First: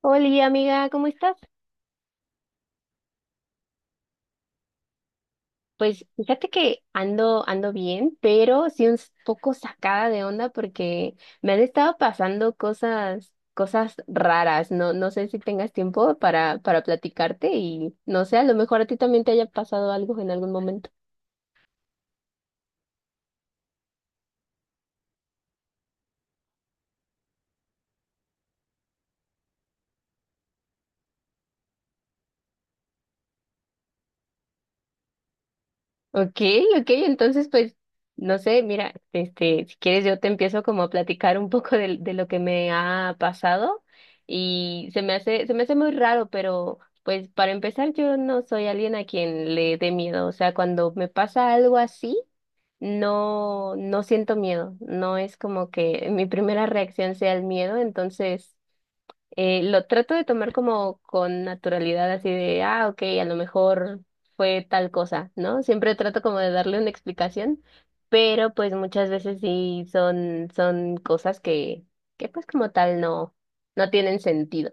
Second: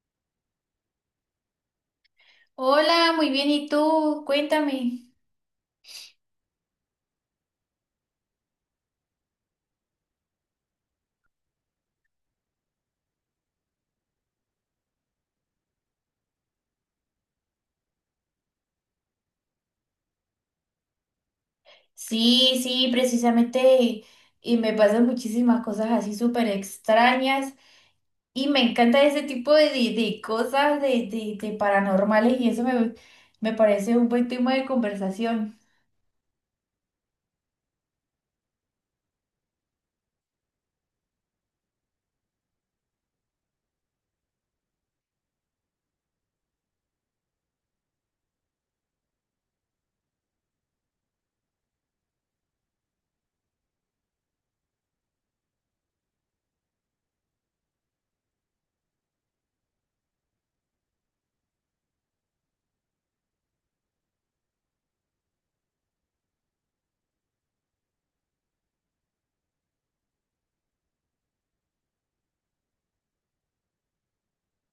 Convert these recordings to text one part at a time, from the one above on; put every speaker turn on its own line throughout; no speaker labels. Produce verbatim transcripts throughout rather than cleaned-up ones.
Hola, amiga, ¿cómo estás?
Hola, muy bien. ¿Y tú? Cuéntame.
Pues fíjate que ando, ando bien, pero sí un s- poco sacada de onda porque me han estado pasando cosas, cosas raras. No, no sé si tengas tiempo para, para platicarte y no sé, a lo mejor a ti también te haya pasado algo en algún momento.
Sí, sí, precisamente, y me pasan muchísimas cosas así súper extrañas y me encanta ese tipo de, de- de cosas de, de- de paranormales y eso me, me parece un buen tema de conversación.
Ok, ok, entonces pues, no sé, mira, este, si quieres yo te empiezo como a platicar un poco de, de lo que me ha pasado y se me hace, se me hace muy raro, pero pues para empezar yo no soy alguien a quien le dé miedo, o sea, cuando me pasa algo así, no, no siento miedo, no es como que mi primera reacción sea el miedo, entonces eh, lo trato de tomar como con naturalidad, así de, ah, ok, a lo mejor fue tal cosa, ¿no? Siempre trato como de darle una explicación, pero pues muchas veces sí son, son cosas que, que pues como tal no, no tienen sentido.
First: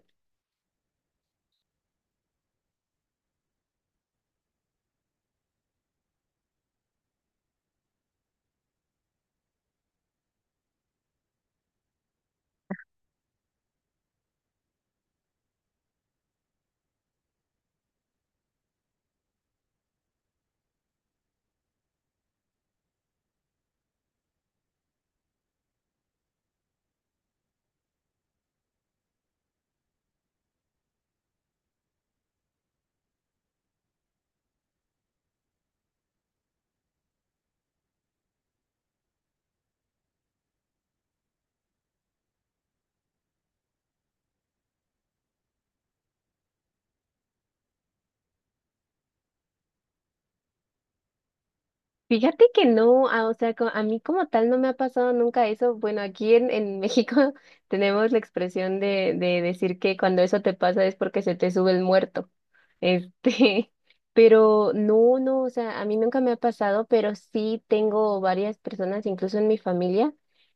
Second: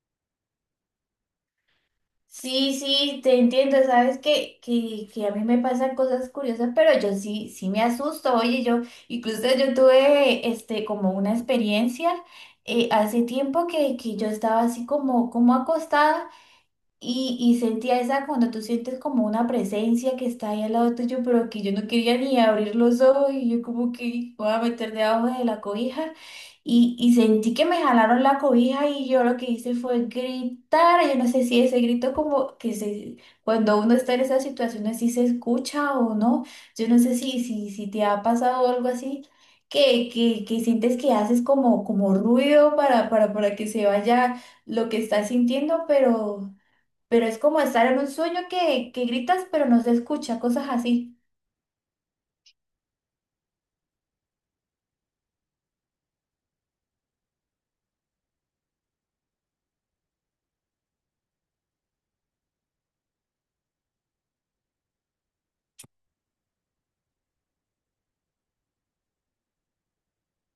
Sí, sí, te entiendo. Sabes que, que, que a mí me pasan cosas curiosas, pero yo sí, sí me asusto, oye, yo incluso yo tuve este, como una experiencia eh, hace tiempo que, que yo estaba así como, como acostada. Y, y sentía esa, cuando tú sientes como una presencia que está ahí al lado tuyo, pero que yo no quería ni abrir los ojos y yo como que voy a meter debajo de la cobija. Y, y sentí que me jalaron la cobija y yo lo que hice fue gritar. Yo no sé si ese grito como que se, cuando uno está en esas situaciones, si se escucha o no. Yo no sé si, si, si te ha pasado algo así. Que, que, que sientes que haces como, como ruido para, para, para que se vaya lo que estás sintiendo, pero pero es como estar en un sueño que, que gritas pero no se escucha, cosas así.
Fíjate que no, ah, o sea, co- a mí como tal no me ha pasado nunca eso. Bueno, aquí en, en México tenemos la expresión de, de decir que cuando eso te pasa es porque se te sube el muerto. Este, pero no, no, o sea, a mí nunca me ha pasado, pero sí tengo varias personas, incluso en mi familia,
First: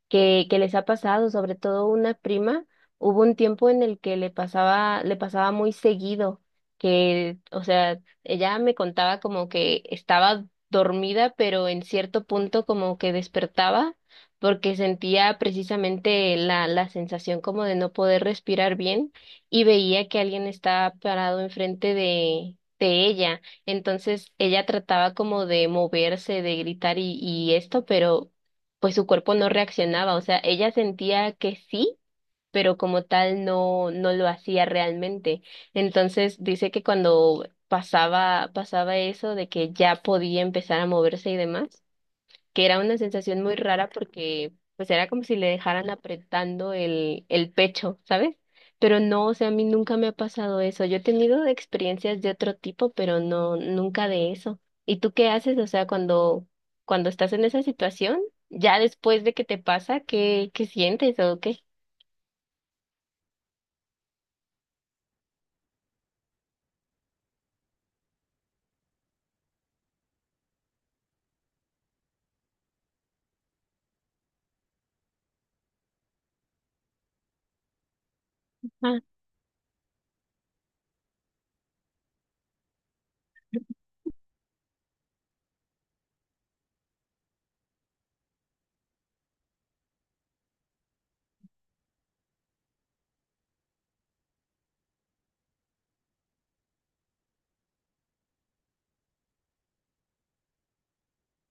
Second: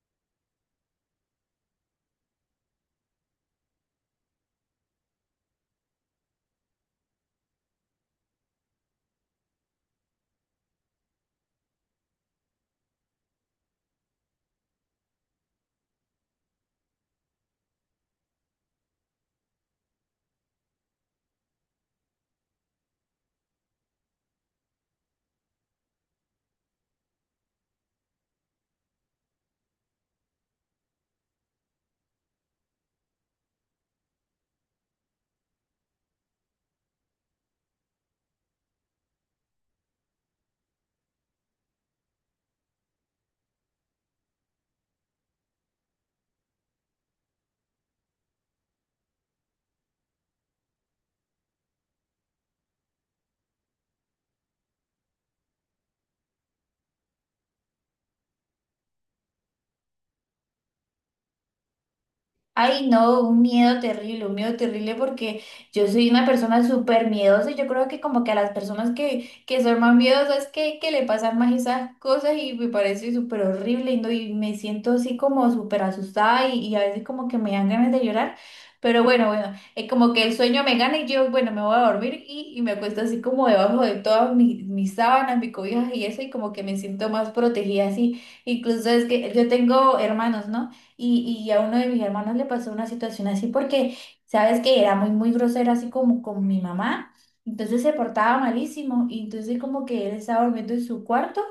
que, que les ha pasado, sobre todo una prima. Hubo un tiempo en el que le pasaba, le pasaba muy seguido, que, o sea, ella me contaba como que estaba dormida, pero en cierto punto como que despertaba porque sentía precisamente la, la sensación como de no poder respirar bien y veía que alguien estaba parado enfrente de, de ella. Entonces ella trataba como de moverse, de gritar y, y esto, pero pues su cuerpo no reaccionaba. O sea, ella sentía que sí, pero como tal no, no lo hacía realmente. Entonces dice que cuando pasaba, pasaba eso de que ya podía empezar a moverse y demás, que era una sensación muy rara porque pues era como si le dejaran apretando el, el pecho, ¿sabes? Pero no, o sea, a mí nunca me ha pasado eso. Yo he tenido experiencias de otro tipo, pero no, nunca de eso. ¿Y tú qué haces? O sea, cuando, cuando estás en esa situación, ya después de que te pasa, ¿qué, qué sientes o qué?
Ay, no, un miedo terrible, un miedo terrible, porque yo soy una persona súper miedosa y yo creo que como que a las personas que, que son más miedosas que, que le pasan más esas cosas, y me parece súper horrible y, no, y me siento así como súper asustada y, y a veces como que me dan ganas de llorar, pero bueno, bueno, es como que el sueño me gana y yo, bueno, me voy a dormir y, y me acuesto así como debajo de todas mis, mis sábanas, mis cobijas y eso, y como que me siento más protegida así. Incluso es que yo tengo hermanos, ¿no? Y, y a uno de mis hermanos le pasó una situación así, porque sabes que era muy, muy grosero así como con mi mamá. Entonces se portaba malísimo y entonces como que él estaba durmiendo en su cuarto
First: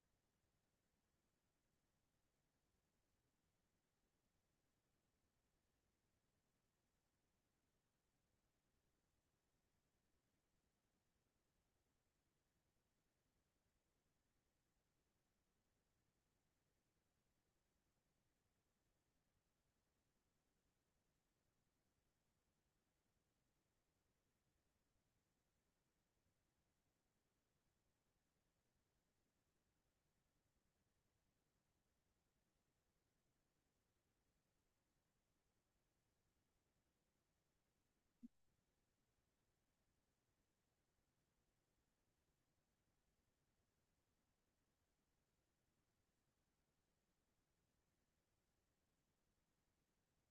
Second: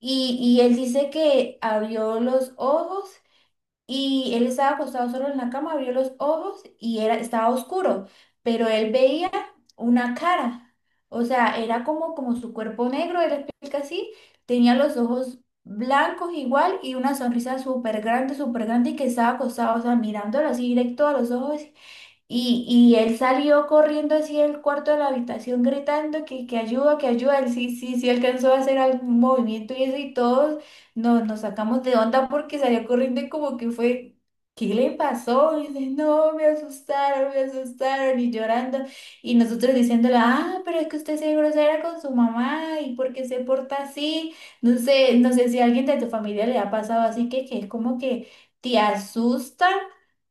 y, y él dice que abrió los ojos y él estaba acostado solo en la cama, abrió los ojos y era, estaba oscuro, pero él veía una cara. O sea, era como, como su cuerpo negro, él explica así, tenía los ojos blancos igual y una sonrisa súper grande, súper grande, y que estaba acostado, o sea, mirándolo así directo a los ojos. Y, y él salió corriendo así del cuarto de la habitación gritando que, que ayuda, que ayuda. Él sí, sí, sí alcanzó a hacer algún movimiento y eso, y todos nos, nos sacamos de onda porque salió corriendo y como que fue, ¿qué le pasó? Y dice, no, me asustaron, me asustaron, y llorando. Y nosotros diciéndole, ah, pero es que usted se grosera con su mamá y porque se porta así. No sé, no sé si a alguien de tu familia le ha pasado así que, que es como que te asusta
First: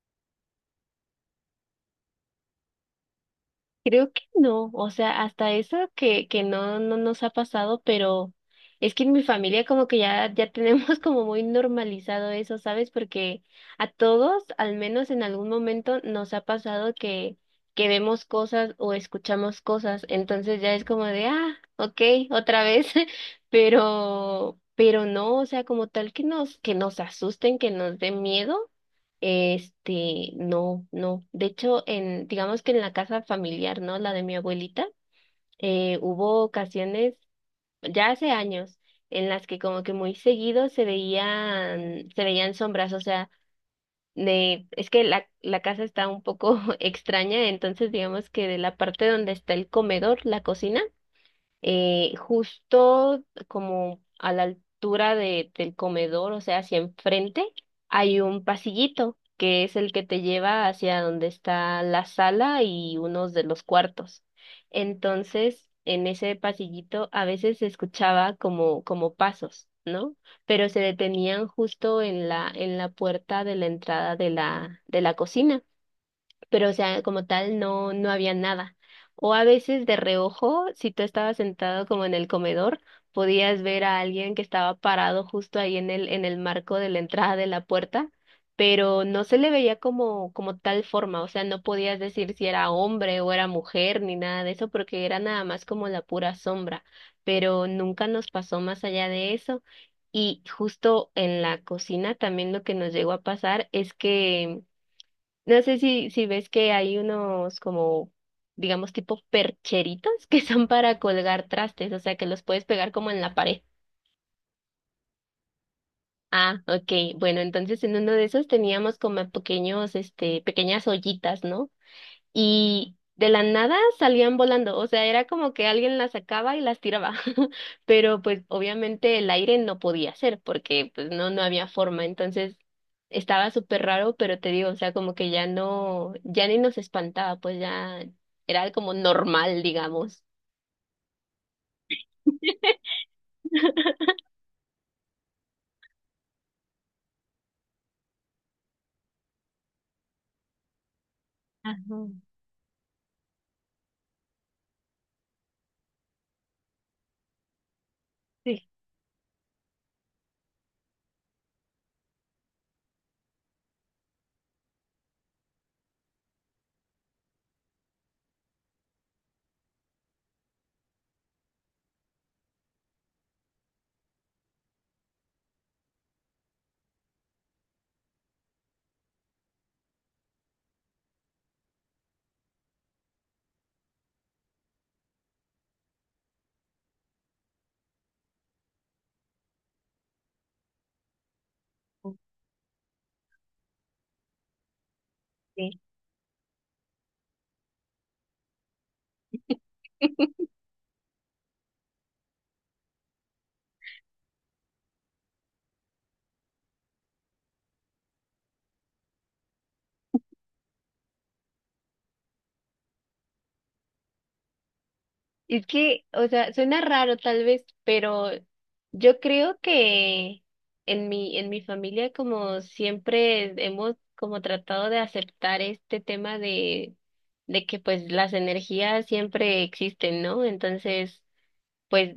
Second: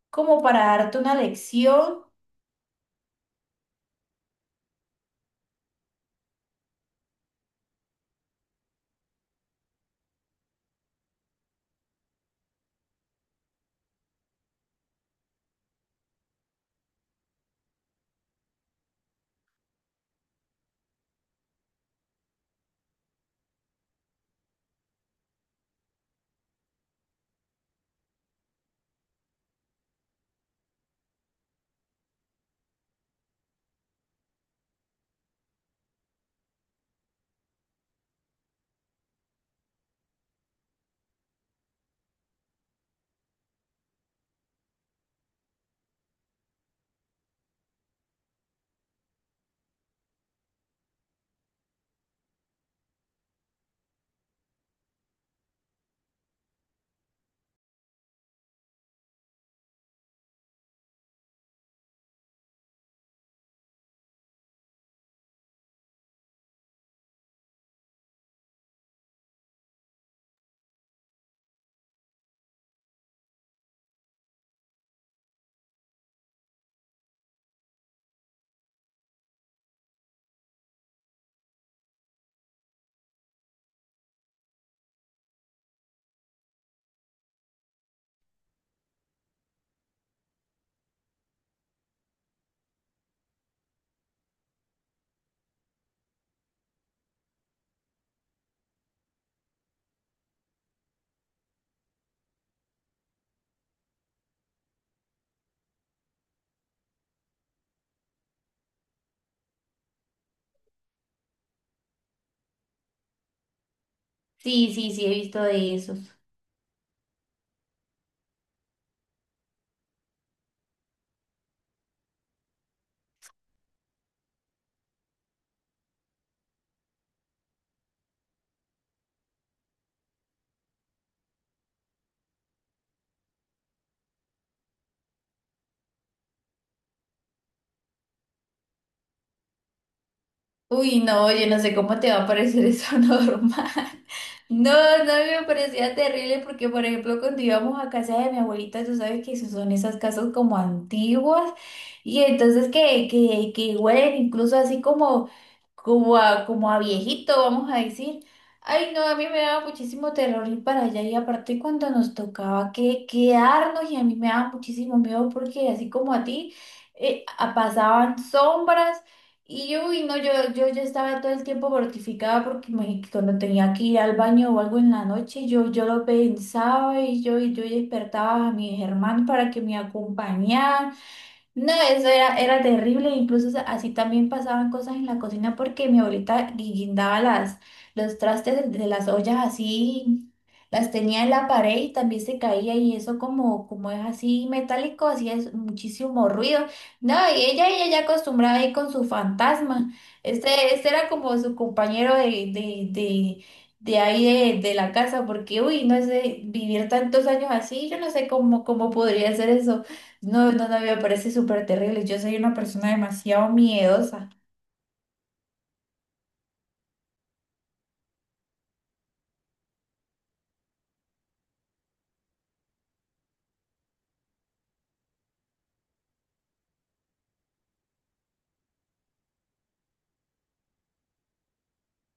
como para darte una lección.
Creo que no, o sea, hasta eso que, que no, no nos ha pasado, pero es que en mi familia como que ya, ya tenemos como muy normalizado eso, ¿sabes? Porque a todos, al menos en algún momento, nos ha pasado que, que vemos cosas o escuchamos cosas, entonces ya es como de, ah, ok, otra vez, pero, pero no, o sea, como tal que nos, que nos asusten, que nos den miedo. Este, no, no. De hecho, en, digamos que en la casa familiar, ¿no? La de mi abuelita, eh, hubo ocasiones, ya hace años, en las que como que muy seguido se veían, se veían sombras, o sea, de, es que la, la casa está un poco extraña, entonces digamos que de la parte donde está el comedor, la cocina, eh, justo como a la altura de, del comedor, o sea, hacia enfrente, hay un pasillito que es el que te lleva hacia donde está la sala y unos de los cuartos. Entonces, en ese pasillito a veces se escuchaba como, como pasos, ¿no? Pero se detenían justo en la, en la puerta de la entrada de la, de la cocina, pero o sea, como tal no, no había nada. O a veces de reojo, si tú estabas sentado como en el comedor, podías ver a alguien que estaba parado justo ahí en el, en el marco de la entrada de la puerta, pero no se le veía como, como tal forma, o sea, no podías decir si era hombre o era mujer ni nada de eso, porque era nada más como la pura sombra, pero nunca nos pasó más allá de eso. Y justo en la cocina también lo que nos llegó a pasar es que no sé si, si ves que hay unos como, digamos, tipo percheritos que son para colgar trastes, o sea, que los puedes pegar como en la pared.
Sí, sí, sí, he visto de esos.
Ah, ok. Bueno, entonces en uno de esos teníamos como pequeños, este, pequeñas ollitas, ¿no? Y de la nada salían volando, o sea, era como que alguien las sacaba y las tiraba, pero pues obviamente el aire no podía ser porque pues no, no había forma, entonces estaba súper raro, pero te digo, o sea, como que ya no, ya ni nos espantaba, pues ya era como normal, digamos.
Uy, no, yo no sé cómo te va a parecer eso normal. No, no me parecía terrible porque, por ejemplo, cuando íbamos a casa de mi abuelita, tú sabes que esos son esas casas como antiguas
Ajá,
y entonces que, que, que huelen incluso así como como a, como a viejito, vamos a decir.
sí.
Ay, no, a mí me daba muchísimo terror ir para allá, y aparte cuando nos tocaba que quedarnos y a mí me daba muchísimo miedo porque así como a ti, eh, a- pasaban sombras y yo, uy, no, yo, yo ya estaba todo el tiempo mortificada porque me- cuando tenía que ir al baño o algo en la noche, yo, yo lo pensaba y yo, y yo despertaba a mis hermanos para que me acompañaran. No, eso era, era terrible. Incluso sa- así también pasaban cosas en la cocina, porque mi abuelita gui- guindaba las, los trastes de, de las ollas así, las tenía en la pared y
Ok.
también se caía y eso como, como es así metálico, hacía es- muchísimo ruido. No, y ella, ella ya acostumbrada ahí con su fantasma. Este, este era como su compañero de, de, de, de ahí de, de la casa, porque uy, no sé, vivir tantos años así, yo no sé cómo, cómo podría ser eso. No, no, no, me parece súper terrible. Yo soy una persona demasiado miedosa.
Es que, o sea, suena raro tal vez, pero yo creo que en mi, en mi familia como siempre hemos como tratado de aceptar este tema de, de que pues las energías siempre existen, ¿no? Entonces, pues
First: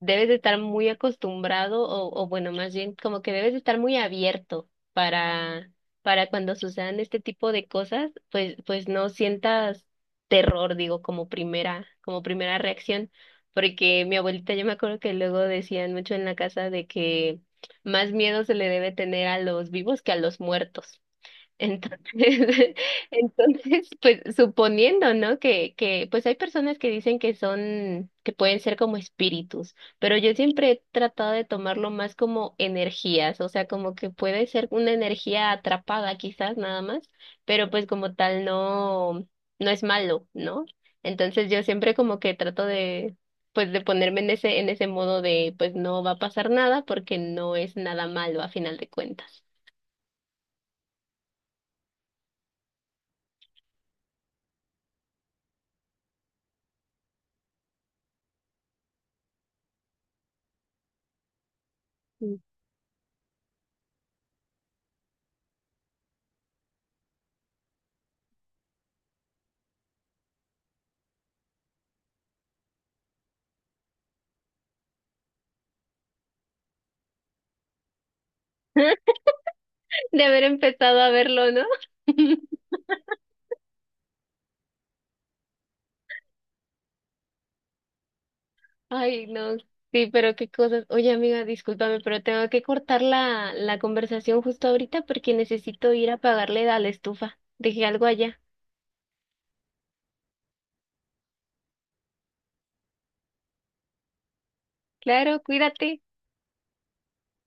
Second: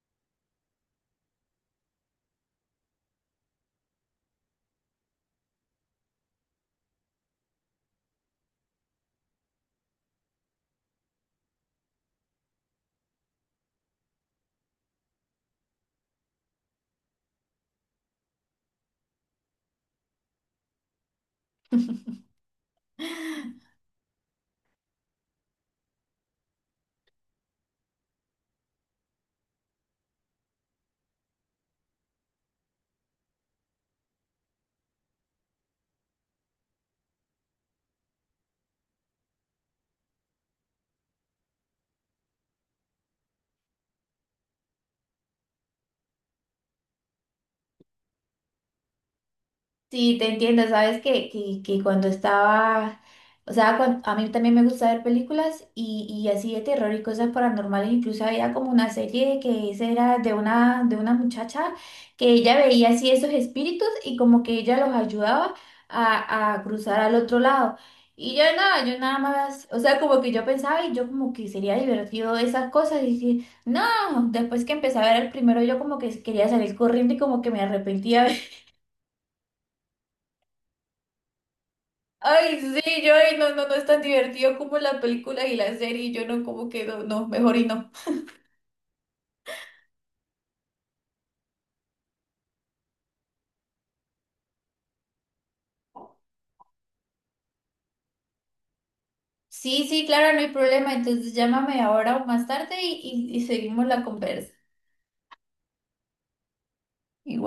debes de estar muy acostumbrado o, o bueno, más bien como que debes de estar muy abierto para, para cuando sucedan este tipo de cosas, pues, pues no sientas terror, digo, como primera, como primera reacción, porque mi abuelita yo me acuerdo que luego decían mucho en la casa de que más miedo se le debe tener a los vivos que a los muertos. Entonces, entonces, pues suponiendo, ¿no? Que, que, pues hay personas que dicen que son, que pueden ser como espíritus, pero yo siempre he tratado de tomarlo más como energías, o sea, como que puede ser una energía atrapada quizás nada más, pero pues como tal no, no es malo, ¿no? Entonces yo siempre como que trato de, pues de ponerme en ese, en ese modo de, pues no va a pasar nada porque no es nada malo a final de cuentas.
Sí, te entiendo. Sabes que, que, que cuando estaba, o sea, cuan- a mí también me gusta ver películas y, y así de terror y cosas paranormales. Incluso había como una serie que esa era de una, de una muchacha que ella veía así esos espíritus y como que ella los ayudaba a, a cruzar al otro lado. Y yo nada, yo nada más, o sea, como que yo pensaba y yo como que sería divertido esas cosas y dije, no, después que empecé a ver el primero yo como que quería salir corriendo y como que me arrepentía.
De haber empezado a verlo, ¿no?
Ay, sí, yo, ay, no, no, no es tan divertido como la película y la serie, y yo no, como que no, no, mejor y no.
Ay, no, sí, pero qué cosas. Oye, amiga, discúlpame, pero tengo que cortar la, la conversación justo ahorita porque necesito ir a pagarle a la estufa. Dejé algo allá.
Sí, sí, claro, no hay problema. Entonces llámame ahora o más tarde y, y y seguimos la conversa.
Claro, cuídate.
Igual.